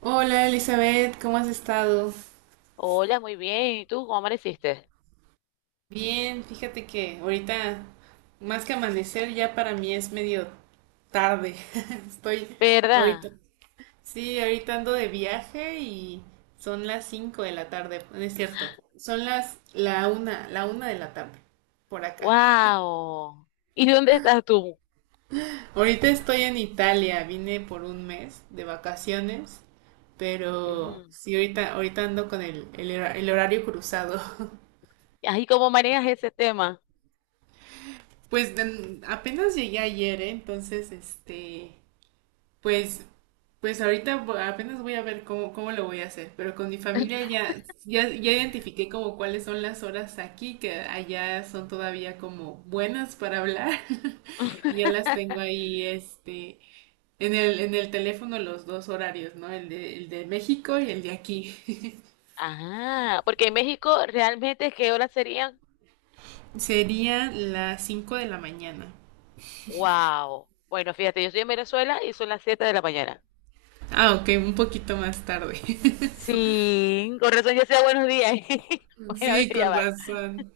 Hola Elizabeth, ¿cómo has estado? Hola, muy bien. ¿Y tú cómo amaneciste? Bien, fíjate que ahorita más que amanecer ya para mí es medio tarde. Estoy ¿Verdad? ahorita. Sí, ahorita ando de viaje y son las 5 de la tarde, no es cierto. Son la una de la tarde por acá. ¡Wow! ¿Y dónde estás tú? Ahorita estoy en Italia, vine por un mes de vacaciones, pero Ujú. sí ahorita ando con el horario cruzado. Ay, ¿cómo manejas ese tema? Pues apenas llegué ayer, ¿eh? Entonces, este, pues, pues ahorita apenas voy a ver cómo lo voy a hacer, pero con mi familia ya identifiqué como cuáles son las horas aquí, que allá son todavía como buenas para hablar, y ya las tengo ahí, este, en el teléfono los dos horarios, ¿no? El de México y el de aquí. Ah, porque en México realmente, ¿qué horas serían? Sería las 5 de la mañana. ¡Wow! Bueno, fíjate, yo estoy en Venezuela y son las 7 de la mañana. Ah, ok, un poquito más tarde. Sí, con razón ya sea buenos días. Bueno, Sí, ya con va. razón.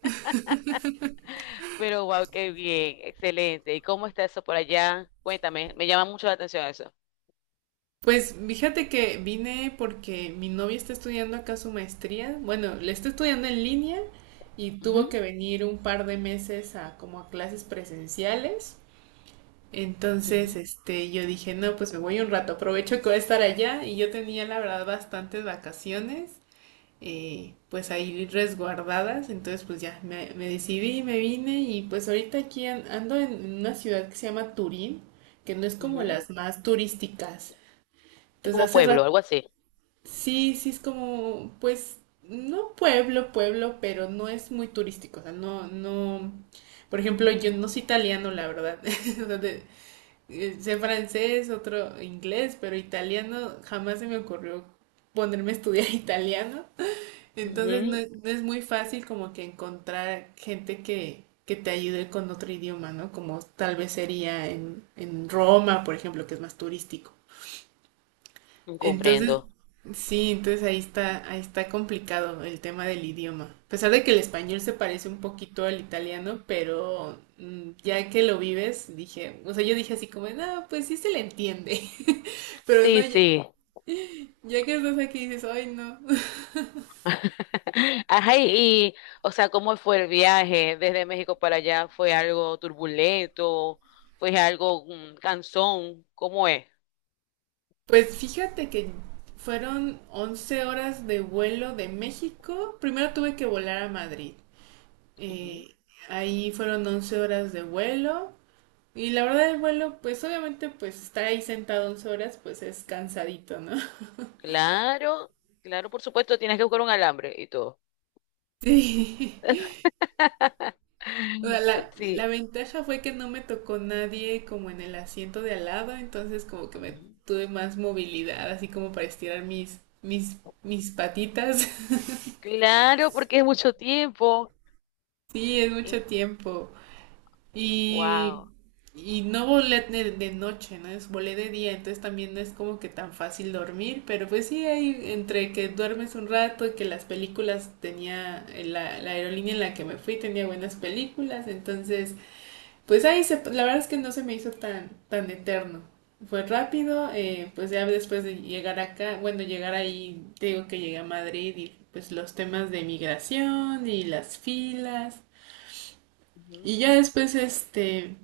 Pero wow, qué bien, excelente. ¿Y cómo está eso por allá? Cuéntame, me llama mucho la atención eso. Pues fíjate que vine porque mi novia está estudiando acá su maestría. Bueno, le está estudiando en línea y tuvo Ujú, que venir un par de meses a como a clases presenciales. Entonces, ujú, este, yo dije, no, pues me voy un rato, aprovecho que voy a estar allá y yo tenía la verdad bastantes vacaciones, pues ahí resguardadas. Entonces, pues ya me decidí, y me vine y pues ahorita aquí ando en una ciudad que se llama Turín, que no es como ujú. las más turísticas. Es Entonces como hace pueblo, rato. algo así. Sí, sí es como, pues, no pueblo, pueblo, pero no es muy turístico, o sea, no, no, por ejemplo, yo no soy italiano, la verdad. O sea, sé francés, otro inglés, pero italiano jamás se me ocurrió ponerme a estudiar italiano, entonces no es muy fácil como que encontrar gente que te ayude con otro idioma, ¿no? Como tal vez sería en Roma, por ejemplo, que es más turístico. Ujú, Entonces, comprendo. sí, entonces ahí está complicado el tema del idioma. A pesar de que el español se parece un poquito al italiano, pero ya que lo vives, dije, o sea, yo dije así como, no, pues sí se le entiende. Pero no, Sí, ya, sí. ya que estás aquí dices, ay, no. Ajá, y, o sea, ¿cómo fue el viaje desde México para allá? ¿Fue algo turbulento? ¿Fue algo cansón? ¿Cómo es? Pues fíjate que fueron 11 horas de vuelo de México. Primero tuve que volar a Madrid. Eh, ahí fueron 11 horas de vuelo. Y la verdad el vuelo, pues obviamente pues estar ahí sentado 11 horas pues es cansadito, ¿no? Claro, claro, por supuesto, tienes que buscar un alambre y todo. Sí. O sea, la Sí. ventaja fue que no me tocó nadie como en el asiento de al lado, entonces como que me Ujú. tuve más movilidad, así como para estirar mis patitas. Claro, porque es mucho tiempo. Sí, es Y, mucho tiempo. Y, wow. y no volé de noche, ¿no? Es volé de día, entonces también no es como que tan fácil dormir, pero pues sí, ahí entre que duermes un rato y que las películas tenía, la aerolínea en la que me fui tenía buenas películas, entonces pues ahí se, la verdad es que no se me hizo tan, tan eterno. Fue rápido, pues ya después de llegar acá, bueno, llegar ahí, te digo que llegué a Madrid y pues los temas de migración y las filas Ujú. y ya después, este,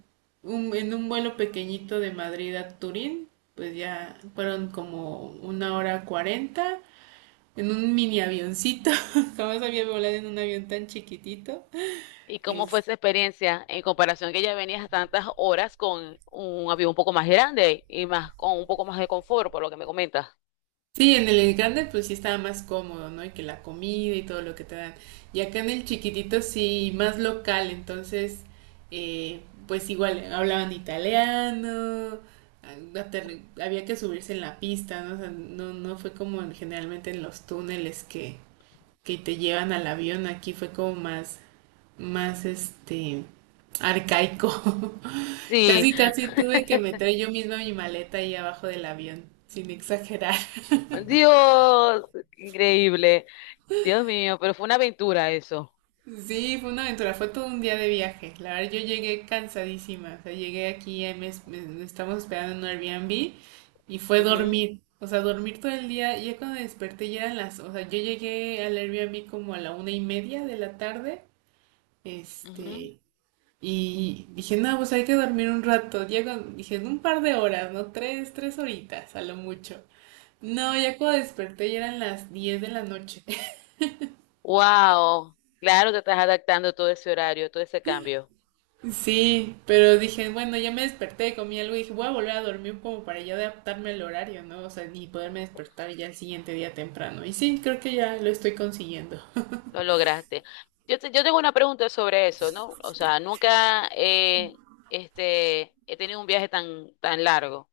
en un vuelo pequeñito de Madrid a Turín, pues ya fueron como una hora cuarenta en un mini avioncito. Jamás había volado en un avión tan chiquitito. ¿Y cómo fue esa experiencia en comparación que ya venías tantas horas con un avión un poco más grande y más con un poco más de confort, por lo que me comentas? Sí, en el grande pues sí estaba más cómodo, ¿no? Y que la comida y todo lo que te dan. Y acá en el chiquitito sí, más local, entonces eh, pues igual hablaban italiano, había que subirse en la pista, ¿no? O sea, no, no fue como generalmente en los túneles que te llevan al avión, aquí fue como más este, arcaico. Sí. Casi, casi tuve que meter yo misma mi maleta ahí abajo del avión, sin exagerar. Dios, increíble. Dios mío, pero fue una aventura eso. Sí, fue una aventura, fue todo un día de viaje. La verdad, yo llegué cansadísima. O sea, llegué aquí, estamos esperando en un Airbnb y fue Ujú, dormir. O sea, dormir todo el día. Ya cuando desperté ya eran las. O sea, yo llegué al Airbnb como a la una y media de la tarde. ujú. Este. Y dije, no, pues hay que dormir un rato. Ya dije, en un par de horas, ¿no? Tres horitas, a lo mucho. No, ya cuando desperté ya eran las 10 de la noche. Wow, claro, te estás adaptando a todo ese horario, todo ese cambio. Sí, pero dije, bueno, ya me desperté, comí algo y dije, voy a volver a dormir como para ya adaptarme al horario, ¿no? O sea, y poderme despertar ya el siguiente día temprano. Y sí, creo que ya lo estoy consiguiendo. Lo lograste. Yo, yo tengo una pregunta sobre eso, ¿no? O sea, nunca he tenido un viaje tan, tan largo.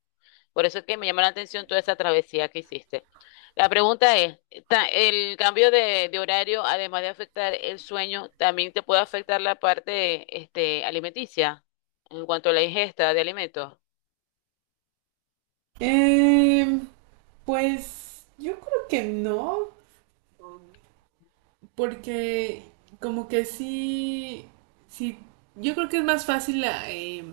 Por eso es que me llamó la atención toda esa travesía que hiciste. La pregunta es, ¿el cambio de horario, además de afectar el sueño, también te puede afectar la parte alimenticia en cuanto a la ingesta de alimentos? Eh, pues yo creo que no, porque como que sí, sí, yo creo que es más fácil ah, eh,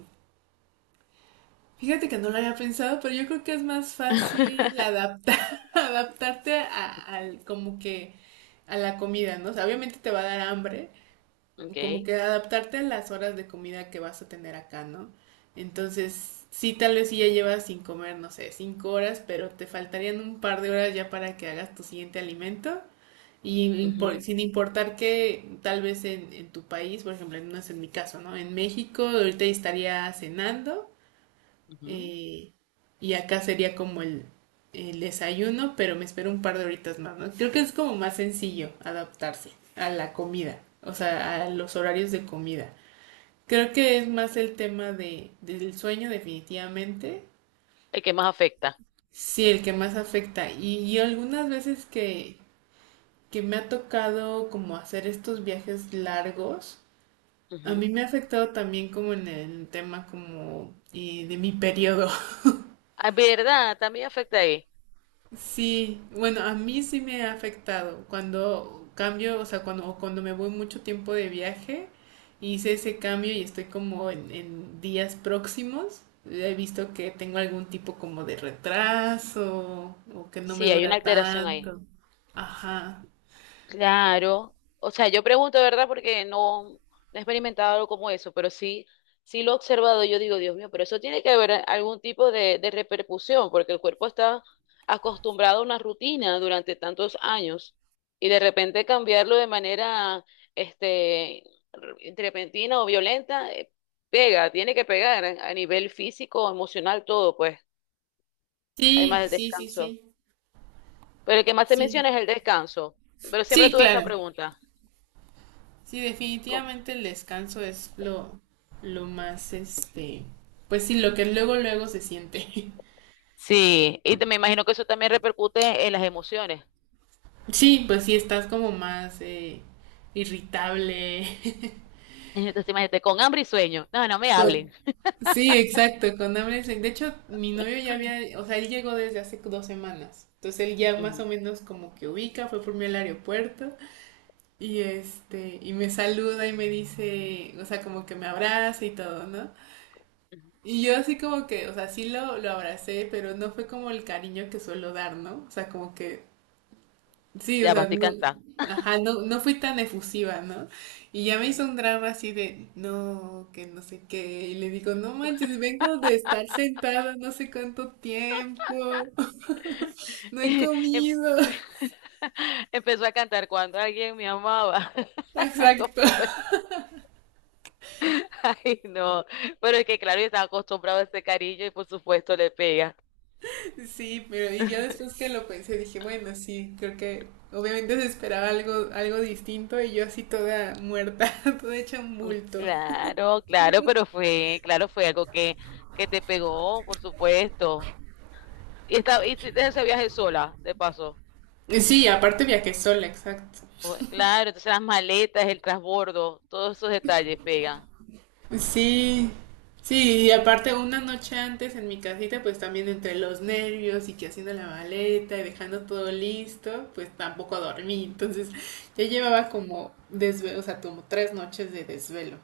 Fíjate que no lo había pensado, pero yo creo que es más fácil adaptar, adaptarte al, como que a la comida, ¿no? O sea, obviamente te va a dar hambre, como Ok. que adaptarte a las horas de comida que vas a tener acá, ¿no? Entonces, sí, tal vez sí ya llevas sin comer, no sé, 5 horas, pero te faltarían un par de horas ya para que hagas tu siguiente alimento. Y Ujú, sin importar que tal vez en tu país, por ejemplo, no es en mi caso, ¿no? En México ahorita estaría cenando ujú. eh, y acá sería como el desayuno, pero me espero un par de horitas más, ¿no? Creo que es como más sencillo adaptarse a la comida, o sea, a los horarios de comida. Creo que es más el tema del sueño definitivamente, El que más afecta. sí, el que más afecta. Y algunas veces que me ha tocado como hacer estos viajes largos, a mí Ujú. me ha afectado también como en el tema como de mi periodo. Ah, ¿verdad? También afecta ahí. Sí, bueno, a mí sí me ha afectado cuando cambio, o sea, cuando, o cuando me voy mucho tiempo de viaje, hice ese cambio y estoy como en días próximos. He visto que tengo algún tipo como de retraso o que no me Sí, hay una dura alteración ahí. tanto. Ajá. Claro, o sea, yo pregunto, ¿verdad? Porque no, no he experimentado algo como eso, pero sí, sí lo he observado. Yo digo, Dios mío, pero eso tiene que haber algún tipo de repercusión, porque el cuerpo está acostumbrado a una rutina durante tantos años y de repente cambiarlo de manera, este, repentina o violenta, pega, tiene que pegar a nivel físico, emocional, todo, pues, Sí, además del sí, sí, descanso. sí. Pero el que más se Sí, menciona es el descanso, pero siempre sí, tuve esa claro. pregunta. Sí, definitivamente el descanso es lo más, este, pues sí, lo que luego, luego se siente. Sí, y me imagino que eso también repercute en las emociones. Sí, pues sí, estás como más irritable. Entonces, imagínate, con hambre y sueño. No, no me Con- hablen. sí, exacto, con hambre. De hecho, mi novio ya había, o sea, él llegó desde hace 2 semanas. Entonces él ya más o Ujú, menos como que ubica, fue por mí al aeropuerto y este, y me saluda y me dice, o sea, como que me abraza y todo, ¿no? ujú. Y yo así como que, o sea, sí lo abracé, pero no fue como el cariño que suelo dar, ¿no? O sea, como que sí, o Ya va, sea, estoy no, cansada. ajá, no, no fui tan efusiva, ¿no? Y ya me hizo un Ujú. drama así de, no, que no sé qué. Y le digo, no manches, vengo de estar sentada no sé cuánto tiempo, no he Em- comido. Empezó a cantar cuando alguien me amaba. Exacto. ¿Cómo estoy? Ay, no. Pero es que, claro, yo estaba acostumbrado a ese cariño y por supuesto le pega. Sí, pero y ya después que lo pensé, dije, bueno, sí, creo que obviamente se esperaba algo, algo distinto y yo así toda muerta, toda hecha un bulto. Claro, claro, pero fue, claro, fue algo que te pegó, por supuesto. Y, esta, y hiciste ese viaje sola, de paso. Sí, aparte viajé sola, exacto. Claro, entonces las maletas, el transbordo, todos esos detalles pegan. Pues sí, sí, y aparte una noche antes en mi casita, pues también entre los nervios y que haciendo la maleta y dejando todo listo, pues tampoco dormí. Entonces ya llevaba como desvelo, o sea, como 3 noches de desvelo.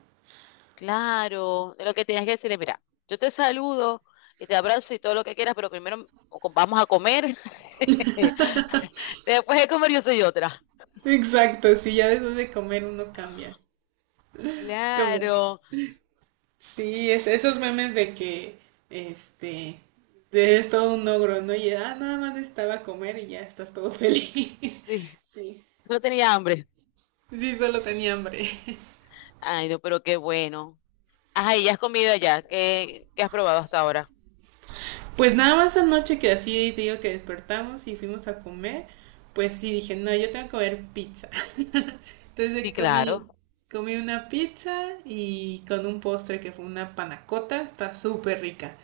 Claro, lo que tienes que decirle, mira, yo te saludo y te abrazo y todo lo que quieras, pero primero o vamos a comer. Después de comer yo soy otra. Exacto, sí, ya después de comer uno cambia. Como, Claro, sí, es, esos memes de que, este, eres todo un ogro, ¿no? Y nada más necesitaba comer y ya estás todo feliz. sí, Sí, no tenía hambre. sí, solo tenía hambre. Ay, no, pero qué bueno. Ajá, ¿y ya has comido allá? ¿Qué, qué has probado hasta ahora? Pues nada más anoche que así te digo que despertamos y fuimos a comer, pues sí dije, no, yo tengo que comer pizza. Sí, Entonces claro. comí una pizza y con un postre que fue una panacota, está súper rica.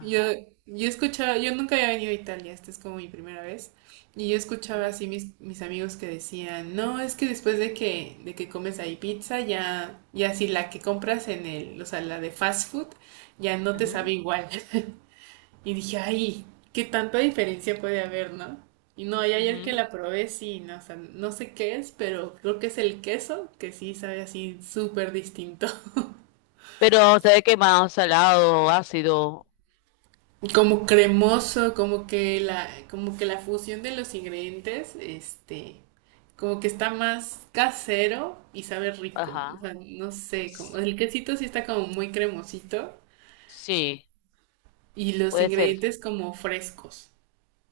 Yo, yo escuchaba, yo nunca había venido a Italia, esta es como mi primera vez, y yo escuchaba Ujú, así mis amigos que decían, no, es que después de que comes ahí pizza, ya, ya si la que compras en el, o sea, la de fast food, ya no te sabe ujú, igual. Y dije, ay, qué tanta diferencia puede haber, ¿no? Y no, y ayer que ujú. la probé, sí, no, o sea, no sé qué es, pero creo que es el queso, que sí sabe así súper distinto. Pero, ¿sabe qué más? Salado, ácido. Como cremoso, como que la fusión de los ingredientes, este, como que está más casero y sabe rico. O Ajá. sea, no sé, como el quesito sí está como muy cremosito Sí, y los puede ser, ingredientes como frescos.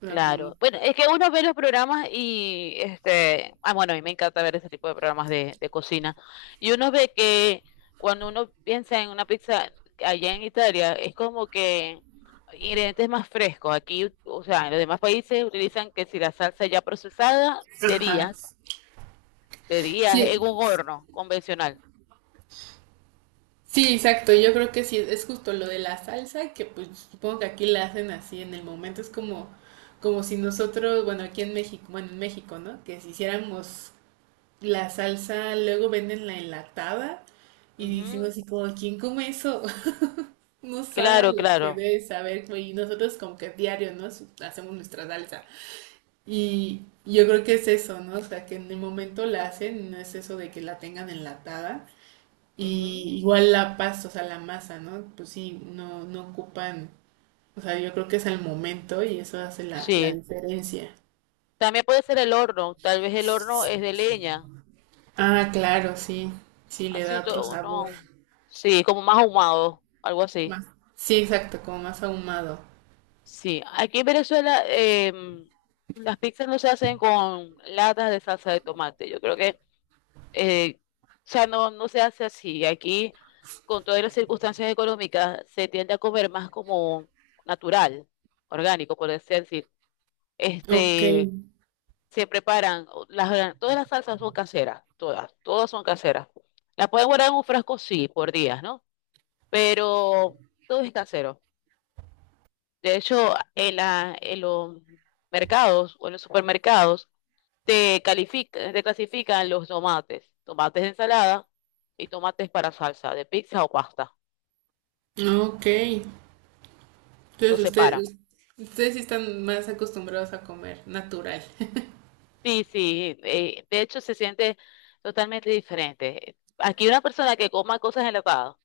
O sea, como, claro. Bueno, es que uno ve los programas y este, ah, bueno, a mí me encanta ver ese tipo de programas de cocina. Y uno ve que cuando uno piensa en una pizza allá en Italia, es como que ingredientes más frescos. Aquí, o sea, en los demás países utilizan que si la salsa ya procesada ajá. De días Sí, en un horno convencional. sí, exacto. Yo creo que sí, es justo lo de la salsa, que pues supongo que aquí la hacen así en el momento. Es como si nosotros, bueno, aquí en México, bueno, en México, ¿no? Que si hiciéramos la salsa, luego venden la enlatada y decimos Ujú, así como, ¿quién come eso? No sabe a claro, lo que claro. debe saber, güey. Y nosotros como que diario, ¿no? Hacemos nuestra salsa. Y yo creo que es eso, ¿no? O sea, que en el momento la hacen, no es eso de que la tengan enlatada. Ujú, Y igual la pasta, o sea, la masa, ¿no? Pues sí, no, no ocupan, o sea, yo creo que es al momento y eso hace la sí. diferencia. También puede ser el horno. Tal vez el horno es de leña. Ah, claro, sí, sí, le Así da un otro sabor. no. Sí, como más ahumado, algo así. Más, sí, exacto, como más ahumado. Sí. Aquí en Venezuela las pizzas no se hacen con latas de salsa de tomate. Yo creo que eh, o sea, no, no se hace así. Aquí, con todas las circunstancias económicas, se tiende a comer más como natural, orgánico, por así decir. Ok, Este, se preparan, las, todas las salsas son caseras, todas, todas son caseras. Las pueden guardar en un frasco, sí, por días, ¿no? Pero todo es casero. De hecho, en en los mercados o en los supermercados, te califica, te clasifican los tomates, tomates de ensalada y tomates para salsa de pizza o pasta. ok. Entonces Los separan. ustedes sí están más acostumbrados a comer natural. Sí, sí, de hecho se siente totalmente diferente. Aquí una persona que coma cosas enlatadas,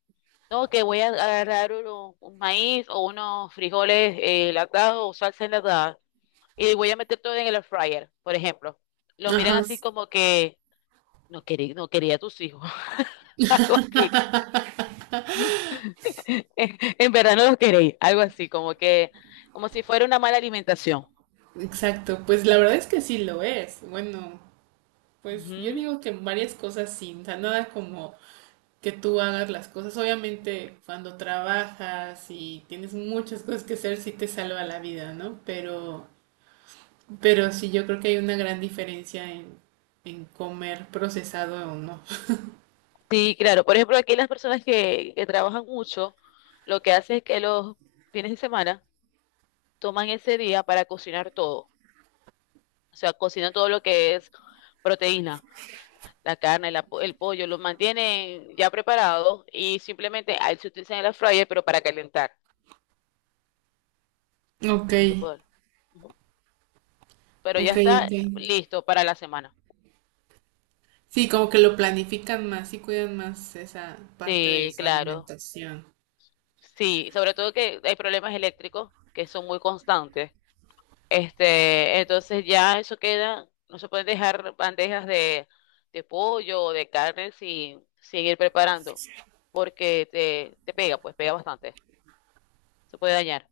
no, que voy a agarrar un maíz o unos frijoles enlatados o salsa enlatada y voy a meter todo en el air fryer, por ejemplo. Lo miran Ajá, así como que no quería, no quería a tus hijos. Algo así. En verdad no los queréis, algo así, como que, como si fuera una mala alimentación. exacto. Pues la verdad es que sí lo es. Bueno, pues yo Ujú. digo que en varias cosas sí. O sea, nada como que tú hagas las cosas. Obviamente, cuando trabajas y tienes muchas cosas que hacer, sí te salva la vida, ¿no? Pero sí, yo creo que hay una gran diferencia en comer procesado o no. Sí, claro. Por ejemplo, aquí las personas que trabajan mucho, lo que hacen es que los fines de semana toman ese día para cocinar todo. O sea, cocinan todo lo que es proteína, la carne, el pollo, lo mantienen ya preparado y simplemente ahí se utilizan el air fryer, pero para calentar Ok, ese tipo de... Ujú. Pero ya ok, está ok. listo para la semana. Sí, como que lo planifican más y cuidan más esa parte de Sí, su claro. alimentación. Sí, sobre todo que hay problemas eléctricos que son muy constantes. Este, entonces ya eso queda, no se pueden dejar bandejas de pollo o de carne sin, sin ir preparando, porque te pega, pues pega bastante, se puede dañar.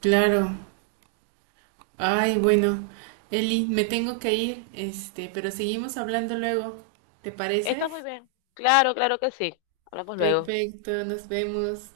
Claro. Ay, bueno, Eli, me tengo que ir, este, pero seguimos hablando luego. ¿Te Está parece? muy bien, claro, claro que sí. Hablamos luego. Perfecto, nos vemos.